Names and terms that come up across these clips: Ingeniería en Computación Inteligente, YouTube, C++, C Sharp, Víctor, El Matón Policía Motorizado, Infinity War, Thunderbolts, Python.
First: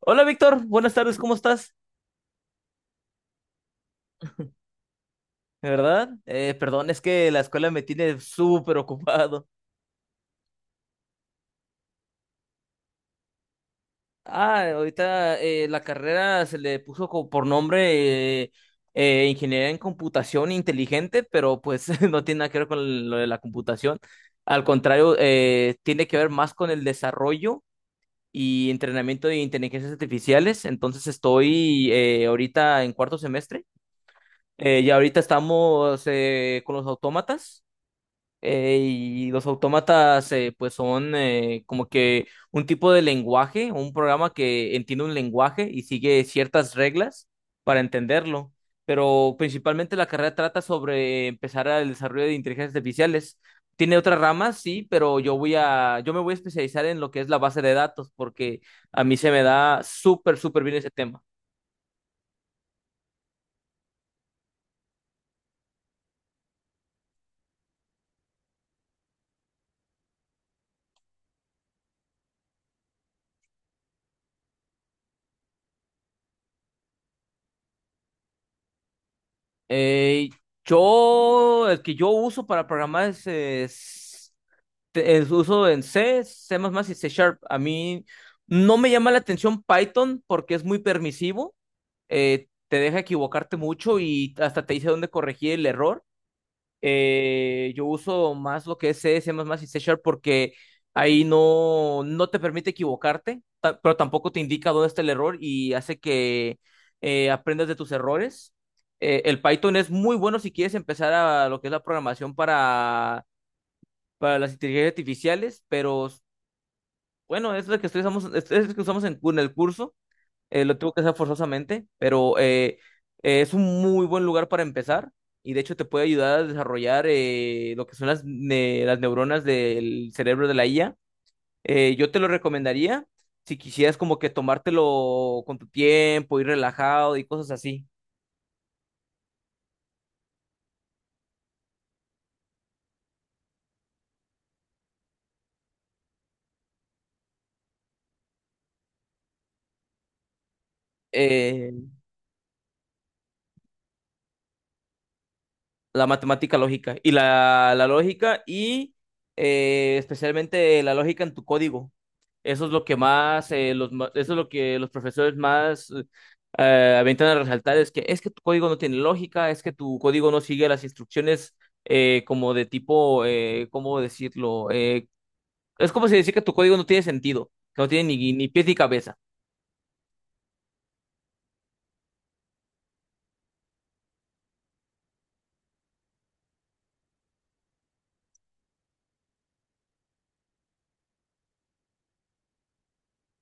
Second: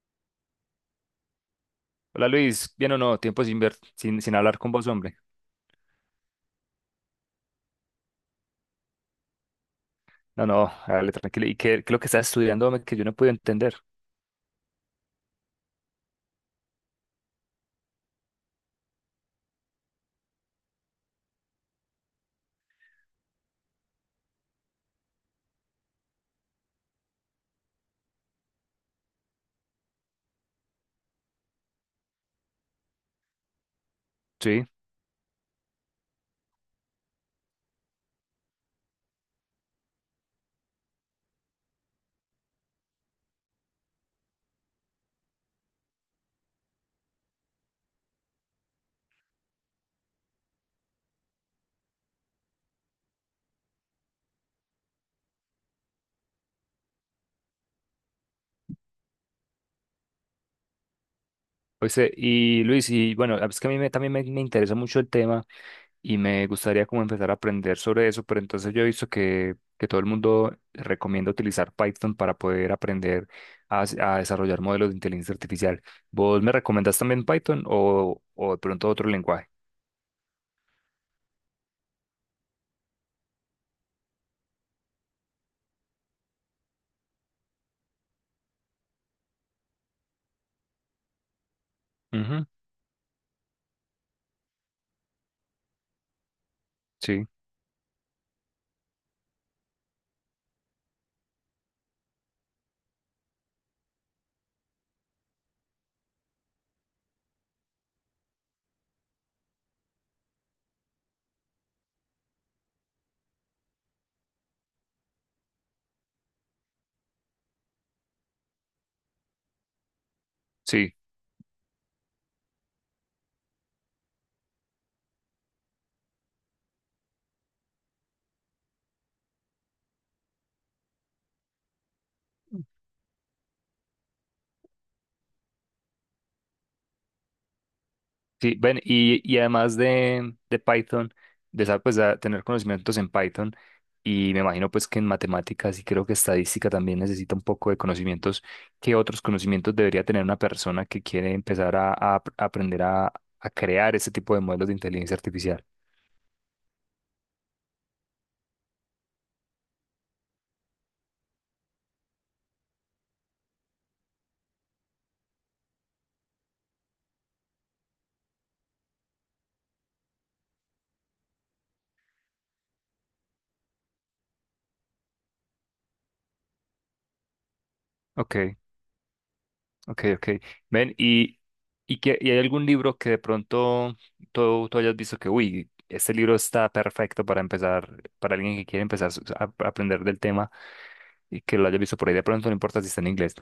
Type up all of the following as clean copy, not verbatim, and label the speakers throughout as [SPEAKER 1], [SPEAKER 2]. [SPEAKER 1] Hola Víctor, buenas tardes, ¿cómo estás?
[SPEAKER 2] Hola Luis, bien o no, tiempo sin ver, sin hablar con vos, hombre.
[SPEAKER 1] ¿De verdad? Perdón, es que la escuela me tiene súper ocupado.
[SPEAKER 2] No, no, dale tranquilo. ¿Y qué es lo que estás estudiando, hombre, que yo no puedo entender?
[SPEAKER 1] Ahorita la carrera se le puso por nombre Ingeniería en Computación Inteligente, pero pues no tiene nada que ver con lo de la computación. Al contrario, tiene que ver más con el desarrollo y entrenamiento de inteligencias artificiales. Entonces estoy ahorita en cuarto semestre.
[SPEAKER 2] Sí,
[SPEAKER 1] Y ahorita estamos con los autómatas. Y los autómatas, pues son como que un tipo de lenguaje, un programa que entiende un lenguaje y sigue ciertas reglas para entenderlo. Pero principalmente la carrera trata sobre empezar el desarrollo de inteligencias artificiales. Tiene otras ramas, sí, pero yo me voy a especializar en lo que es la base de datos, porque a mí se me da súper, súper bien ese tema.
[SPEAKER 2] oíste, y Luis, y bueno, es que a mí me interesa mucho el tema y me gustaría como empezar a aprender sobre eso, pero entonces yo he visto que todo el mundo recomienda utilizar Python para poder aprender a desarrollar modelos de inteligencia artificial. ¿Vos me recomendás también Python o de pronto otro lenguaje?
[SPEAKER 1] Eh, el que yo uso para programar es, uso en C, C++ y C Sharp. A mí no me llama la atención Python porque es muy permisivo,
[SPEAKER 2] Ujú.
[SPEAKER 1] te deja equivocarte mucho y hasta te dice dónde corregir el error.
[SPEAKER 2] Sí,
[SPEAKER 1] Yo uso más lo que es C, C++ y C Sharp porque ahí no te permite equivocarte, pero tampoco te indica dónde está el error y hace que aprendas de tus errores. El Python es muy bueno si quieres empezar a lo que es la programación para las inteligencias artificiales, pero bueno, es lo que usamos, es lo que usamos en, en el curso, lo tengo
[SPEAKER 2] sí.
[SPEAKER 1] que hacer forzosamente, pero es un muy buen lugar para empezar y de hecho te puede ayudar a desarrollar lo que son las neuronas del cerebro de la IA. Yo te lo recomendaría si quisieras como que tomártelo con tu tiempo, ir relajado y cosas así.
[SPEAKER 2] Sí, ven, y además de Python, de saber pues, a tener conocimientos en Python, y me imagino pues que en matemáticas y creo que estadística también necesita un poco de conocimientos. ¿Qué otros conocimientos debería tener una persona que quiere
[SPEAKER 1] Eh,
[SPEAKER 2] empezar a ap- aprender a crear ese tipo de modelos de inteligencia artificial?
[SPEAKER 1] la matemática lógica y la lógica y especialmente la lógica en tu código. Eso es lo que más, eso es lo que los profesores más aventan a resaltar, es que tu código no tiene lógica, es que tu código no sigue las instrucciones como de tipo, ¿cómo decirlo? Es como si decir que tu código no tiene sentido, que no tiene ni
[SPEAKER 2] Ok.
[SPEAKER 1] pies ni cabeza.
[SPEAKER 2] Ok, ok. Ven, ¿y hay algún libro que de pronto tú hayas visto que, uy, este libro está perfecto para empezar, para alguien que quiere empezar a aprender del tema y que lo haya visto por ahí de pronto, no importa si está en inglés.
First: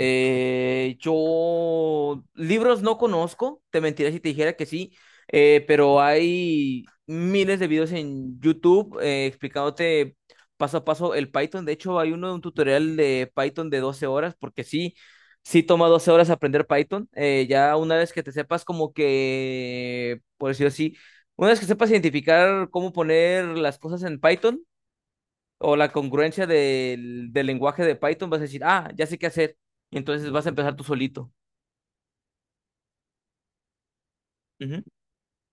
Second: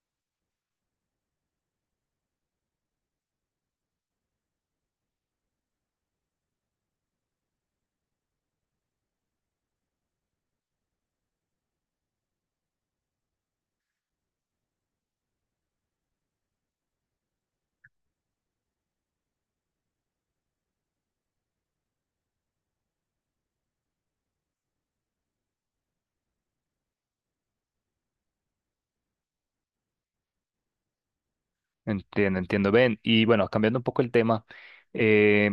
[SPEAKER 1] Yo libros no conozco, te mentiría si te dijera que sí, pero hay miles de videos en YouTube explicándote paso a paso el Python. De hecho, hay uno de un tutorial de Python de 12 horas, porque sí, sí toma 12 horas aprender Python. Ya una vez que te sepas como que, por decirlo así, una vez que sepas identificar cómo poner las cosas en Python, o la congruencia del lenguaje de Python, vas a decir, ah, ya sé qué hacer. Y entonces vas a empezar tú solito.
[SPEAKER 2] Entiendo, entiendo. Ven, y bueno, cambiando un poco el tema,
[SPEAKER 1] Ujú,
[SPEAKER 2] eh,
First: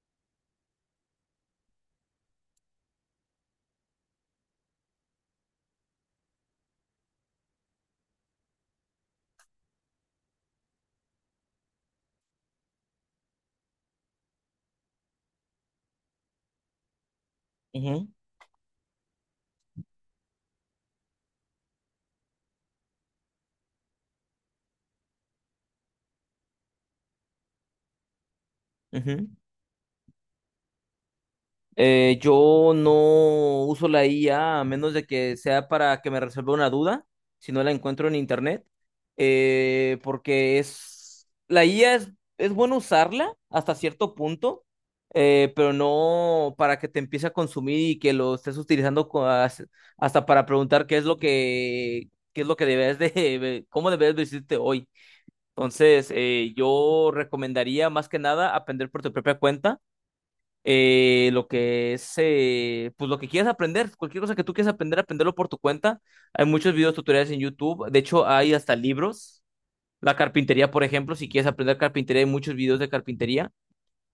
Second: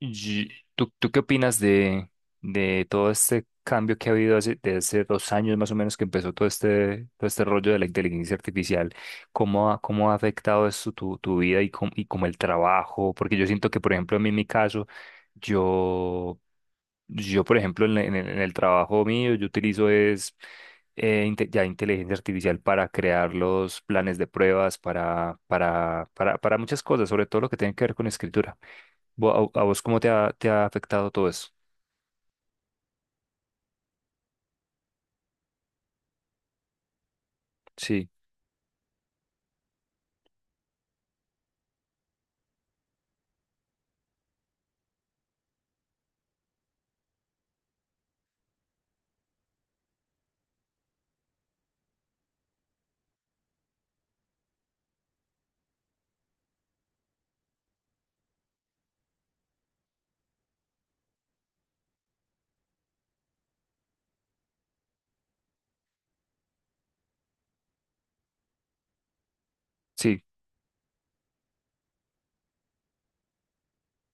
[SPEAKER 2] Y- ¿Tú qué opinas de todo este cambio que ha habido hace, desde hace dos años más o menos que empezó todo este rollo de la inteligencia artificial? Cómo ha afectado esto tu, tu vida y, com- y como el trabajo? Porque yo siento que, por ejemplo, a mí en mi caso, yo, yo por ejemplo, en, el-
[SPEAKER 1] ujú,
[SPEAKER 2] en el en el trabajo mío, yo utilizo es inte- ya inteligencia artificial para crear los planes de pruebas, para muchas cosas, sobre todo lo que tiene que ver con escritura.
[SPEAKER 1] ujú.
[SPEAKER 2] Vo- ¿A, a vos cómo te ha afectado todo eso?
[SPEAKER 1] Yo no uso la IA a menos de que sea para que me resuelva una duda, si no la encuentro
[SPEAKER 2] Sí,
[SPEAKER 1] en internet, porque es la IA es bueno usarla hasta cierto punto, pero no para que te empiece a consumir y que lo estés utilizando hasta para preguntar qué es lo que debes de cómo debes vestirte hoy. Entonces, yo recomendaría más que nada aprender por tu propia cuenta lo que es, pues lo que quieras aprender, cualquier cosa que tú quieras aprender, aprenderlo por tu cuenta. Hay muchos videos tutoriales en YouTube, de hecho hay hasta libros. La
[SPEAKER 2] sí.
[SPEAKER 1] carpintería, por ejemplo, si quieres aprender carpintería, hay muchos videos de carpintería.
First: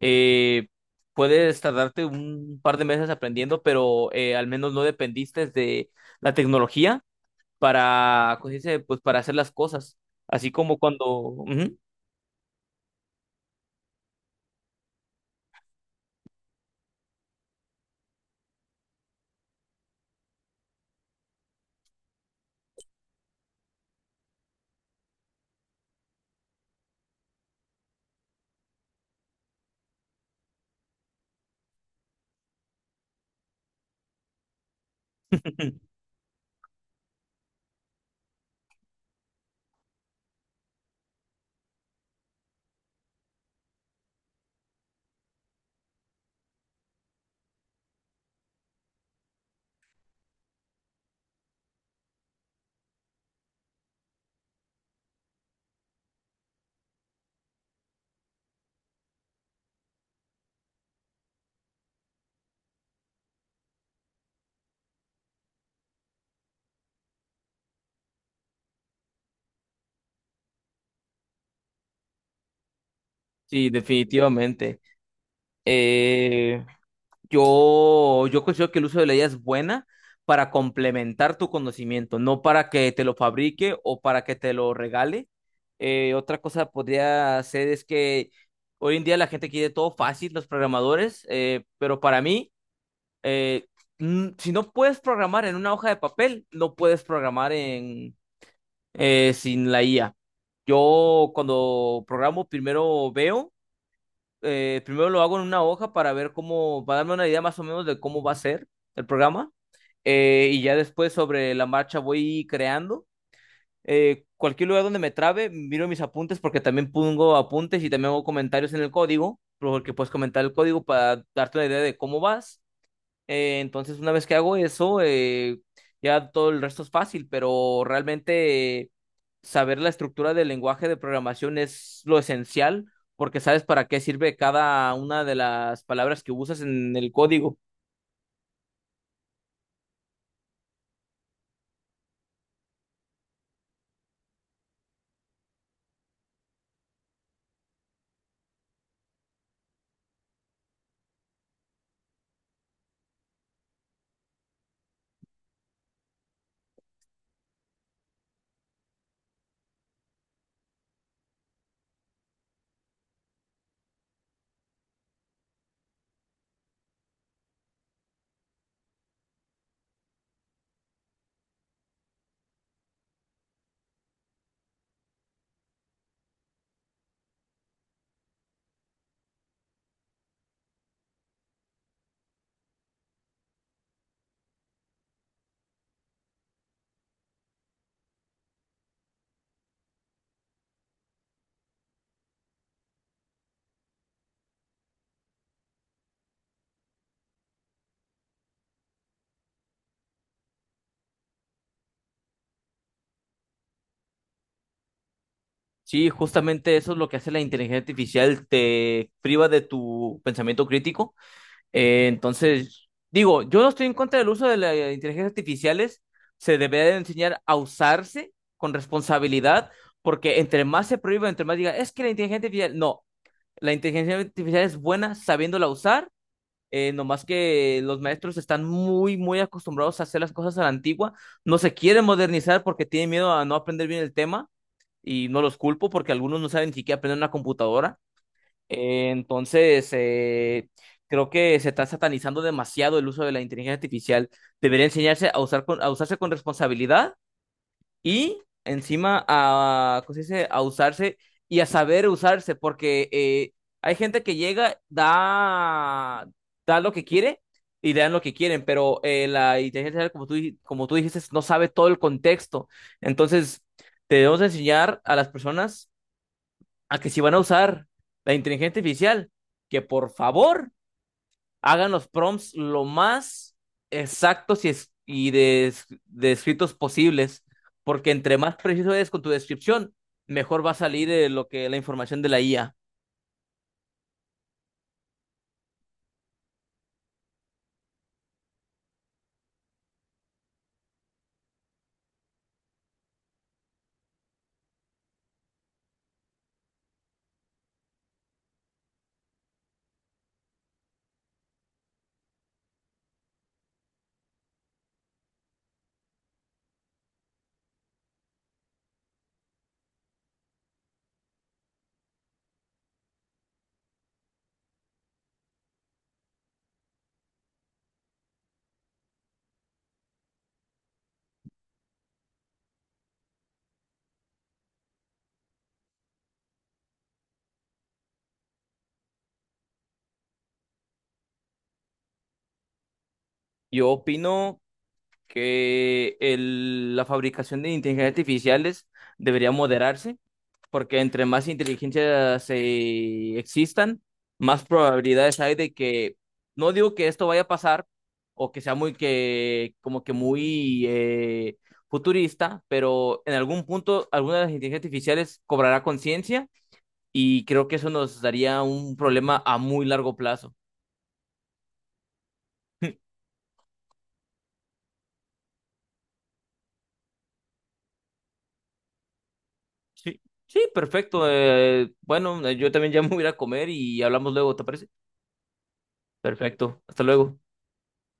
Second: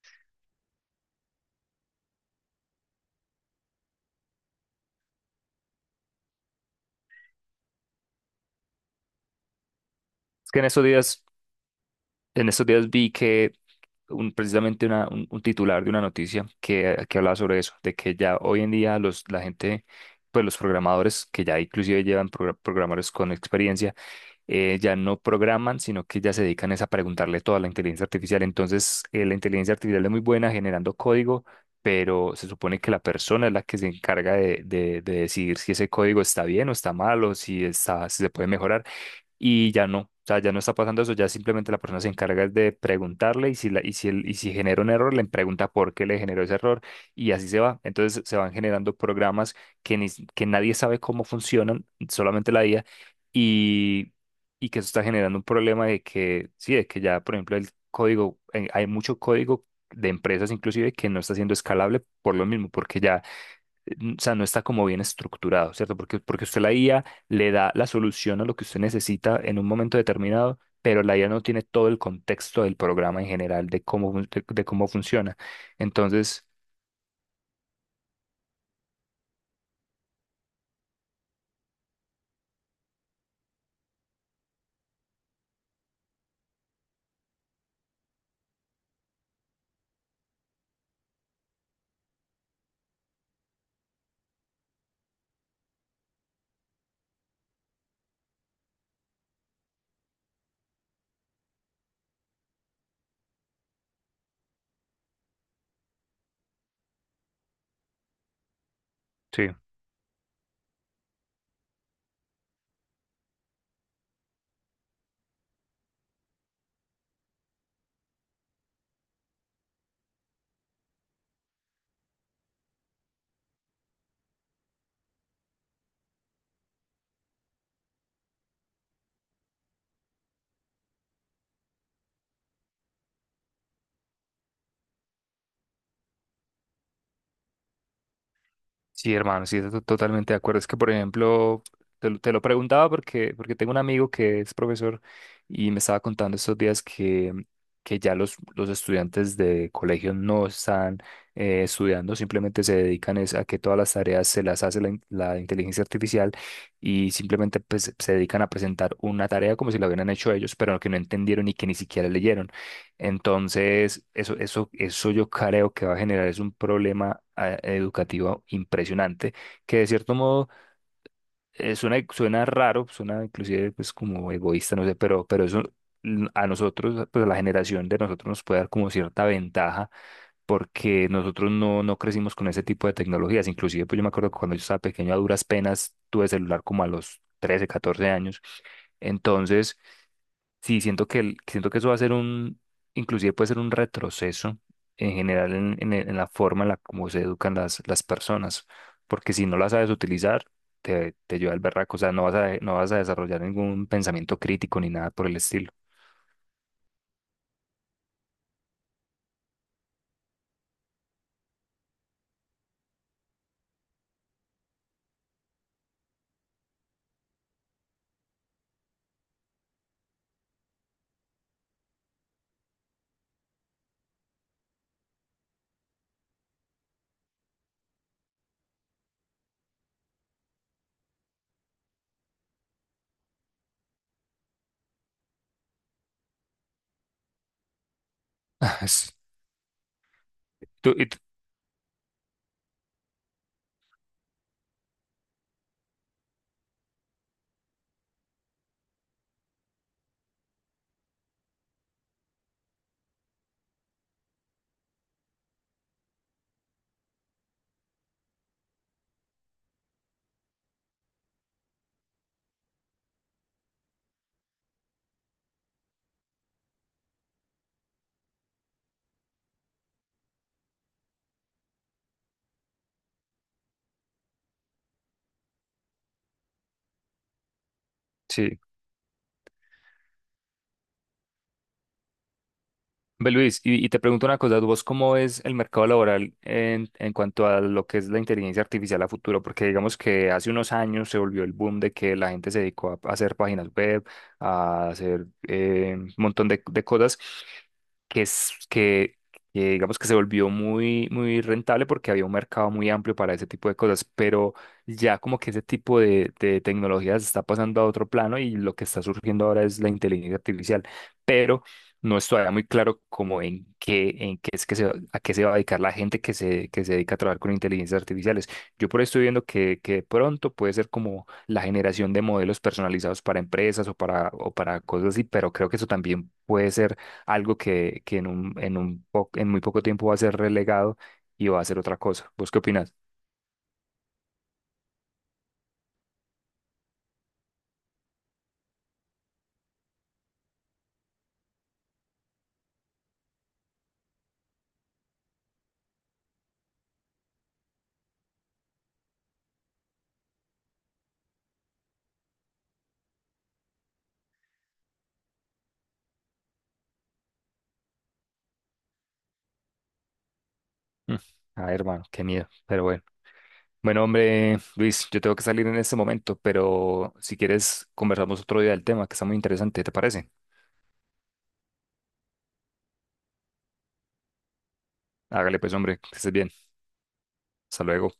[SPEAKER 1] Eh, Puedes tardarte un par de meses aprendiendo, pero al menos no dependiste de la tecnología para, ¿cómo se dice? Pues para hacer las cosas. Así
[SPEAKER 2] Es que en
[SPEAKER 1] como
[SPEAKER 2] esos
[SPEAKER 1] cuando...
[SPEAKER 2] días,
[SPEAKER 1] Ujú.
[SPEAKER 2] en estos días vi que un- precisamente una- un titular de una noticia que hablaba sobre eso, de que ya hoy en día los, la gente, pues los programadores, que ya inclusive llevan progra- programadores con experiencia, ya no programan, sino que ya se dedican es a preguntarle todo a la inteligencia artificial. Entonces, la inteligencia artificial es muy buena generando código, pero se supone que la persona es la que se encarga de decidir si ese código está bien o está mal o si está, si se puede mejorar y ya no, o sea, ya no está pasando eso, ya simplemente la persona se encarga de preguntarle y si, la, y si, y si genera un error, le pregunta por qué le generó ese error y así se va. Entonces se van generando programas que, ni s- que nadie sabe cómo funcionan, solamente la IA, y, y que eso está generando un problema de que, sí, de que ya, por ejemplo, el código, hay mucho código de empresas inclusive que no está siendo escalable por lo mismo, porque ya n- o sea, no está como bien estructurado, ¿cierto? Porque, porque usted la IA le da la solución a lo que usted necesita en un momento determinado, pero la IA no tiene todo el contexto del programa en general,
[SPEAKER 1] Sí,
[SPEAKER 2] de cómo, de
[SPEAKER 1] definitivamente.
[SPEAKER 2] cómo funciona. Entonces,
[SPEAKER 1] Eh, yo considero que el uso de la IA es buena para complementar tu conocimiento, no para que te lo fabrique o para que te lo regale. Otra cosa podría ser es que hoy en día la gente quiere todo fácil, los programadores, pero para mí, eh, si no puedes programar en una hoja de papel, no puedes programar en, sin la IA. Yo cuando programo primero veo primero lo hago en una hoja para ver cómo, para darme una idea más o menos de cómo va a ser el programa.
[SPEAKER 2] sí.
[SPEAKER 1] Y ya después sobre la marcha voy creando. Cualquier lugar donde me trabe, miro mis apuntes porque también pongo apuntes y también hago comentarios en el código, porque puedes comentar el código para darte una idea de cómo vas. Entonces, una vez que hago eso, ya todo el resto es fácil, pero realmente saber la estructura del lenguaje de programación es lo esencial, porque sabes para qué sirve cada una de las palabras que usas en el código.
[SPEAKER 2] Sí, hermano, sí, to- totalmente de acuerdo. Es que, por ejemplo, te lo preguntaba porque, porque tengo un amigo que es profesor y me estaba contando estos días que ya los estudiantes de colegio no están estudiando, simplemente se dedican es a que todas las tareas se las hace la, in- la inteligencia artificial y simplemente pues, se dedican a presentar una tarea como si la hubieran hecho ellos, pero que no entendieron y que ni siquiera leyeron. Entonces, eso yo creo que va a generar es un problema ah, educativo impresionante, que de cierto modo suena, suena raro, suena inclusive pues como egoísta, no sé, pero eso a nosotros, pues a la generación de nosotros nos puede dar como cierta ventaja, porque nosotros no, no crecimos con ese tipo de tecnologías. Inclusive, pues yo me acuerdo que cuando yo estaba pequeño, a duras penas, tuve celular como a los 13 o 14 años. Entonces, sí, siento que, siento que eso va a ser un, inclusive puede ser un retroceso en general en, en la forma en la como se educan las personas, porque si no las sabes utilizar, te lleva al berraco, o sea, no vas a, no vas a desarrollar ningún pensamiento crítico ni nada por el estilo.
[SPEAKER 1] Sí, justamente eso es lo que hace la inteligencia artificial, te priva de tu pensamiento crítico. Entonces, digo, yo no estoy en contra del uso de las inteligencias artificiales. Se debe de enseñar a usarse con responsabilidad, porque entre más se prohíba, entre más diga, es que la inteligencia artificial, no, la inteligencia artificial es buena sabiéndola usar. Nomás que los maestros están muy, muy acostumbrados a hacer las cosas a la antigua, no se quieren modernizar porque tienen miedo a no aprender bien el tema y no los culpo porque algunos no saben ni siquiera aprender una computadora. Eh,
[SPEAKER 2] Sí.
[SPEAKER 1] entonces, eh,
[SPEAKER 2] Tú- y tú-
[SPEAKER 1] Creo que se está satanizando demasiado el uso de la inteligencia artificial. Debería enseñarse a usar a usarse con responsabilidad y encima a, ¿cómo se dice? A usarse y a saber usarse, porque hay gente que llega, da lo que quiere y dan lo que quieren, pero la inteligencia artificial, como tú dijiste, no sabe todo el contexto. Entonces, debemos enseñar a las personas a que si van a usar la inteligencia artificial, que por favor hagan los prompts lo más exactos y descritos posibles, porque entre más
[SPEAKER 2] sí.
[SPEAKER 1] preciso eres con tu descripción, mejor va a salir lo que la información de la IA.
[SPEAKER 2] Ve, Luis, y te pregunto una cosa, ¿vos cómo ves el mercado laboral en cuanto a lo que es la inteligencia artificial a futuro? Porque digamos que hace unos años se volvió el boom de que la gente se dedicó a, hacer páginas web, a hacer un montón de cosas que que digamos que se volvió muy, muy rentable porque había un mercado muy amplio para ese tipo de cosas, pero ya como que ese tipo de tecnologías está pasando a otro plano y lo que está surgiendo ahora es la inteligencia artificial. Pero no es todavía muy claro como en qué es que se, va- a qué se va a dedicar la gente que se dedica a trabajar con inteligencias artificiales. Yo por ahí estoy viendo que de pronto puede ser como la generación de modelos personalizados para empresas o para cosas así, pero creo que eso también puede ser algo que en un, en muy poco tiempo va a ser relegado y va a ser otra cosa. ¿Vos qué opinas?
[SPEAKER 1] Yo opino la fabricación de inteligencias artificiales debería moderarse porque entre más inteligencias existan, más probabilidades hay de que, no digo que esto vaya a pasar o que sea como que muy futurista, pero en algún punto alguna de las inteligencias artificiales cobrará conciencia y creo que eso nos daría un problema a muy largo plazo.
[SPEAKER 2] Mm, ay, hermano, qué miedo, pero bueno. Bueno, hombre, Luis, yo tengo que salir en este momento, pero si quieres conversamos otro día del tema, que está muy interesante, ¿te
[SPEAKER 1] Sí,
[SPEAKER 2] parece?
[SPEAKER 1] sí, perfecto. Bueno, yo también ya me voy a ir a comer y hablamos luego, ¿te parece?
[SPEAKER 2] Hágale pues, hombre, que estés bien.
[SPEAKER 1] Perfecto, hasta luego.
[SPEAKER 2] Hasta luego.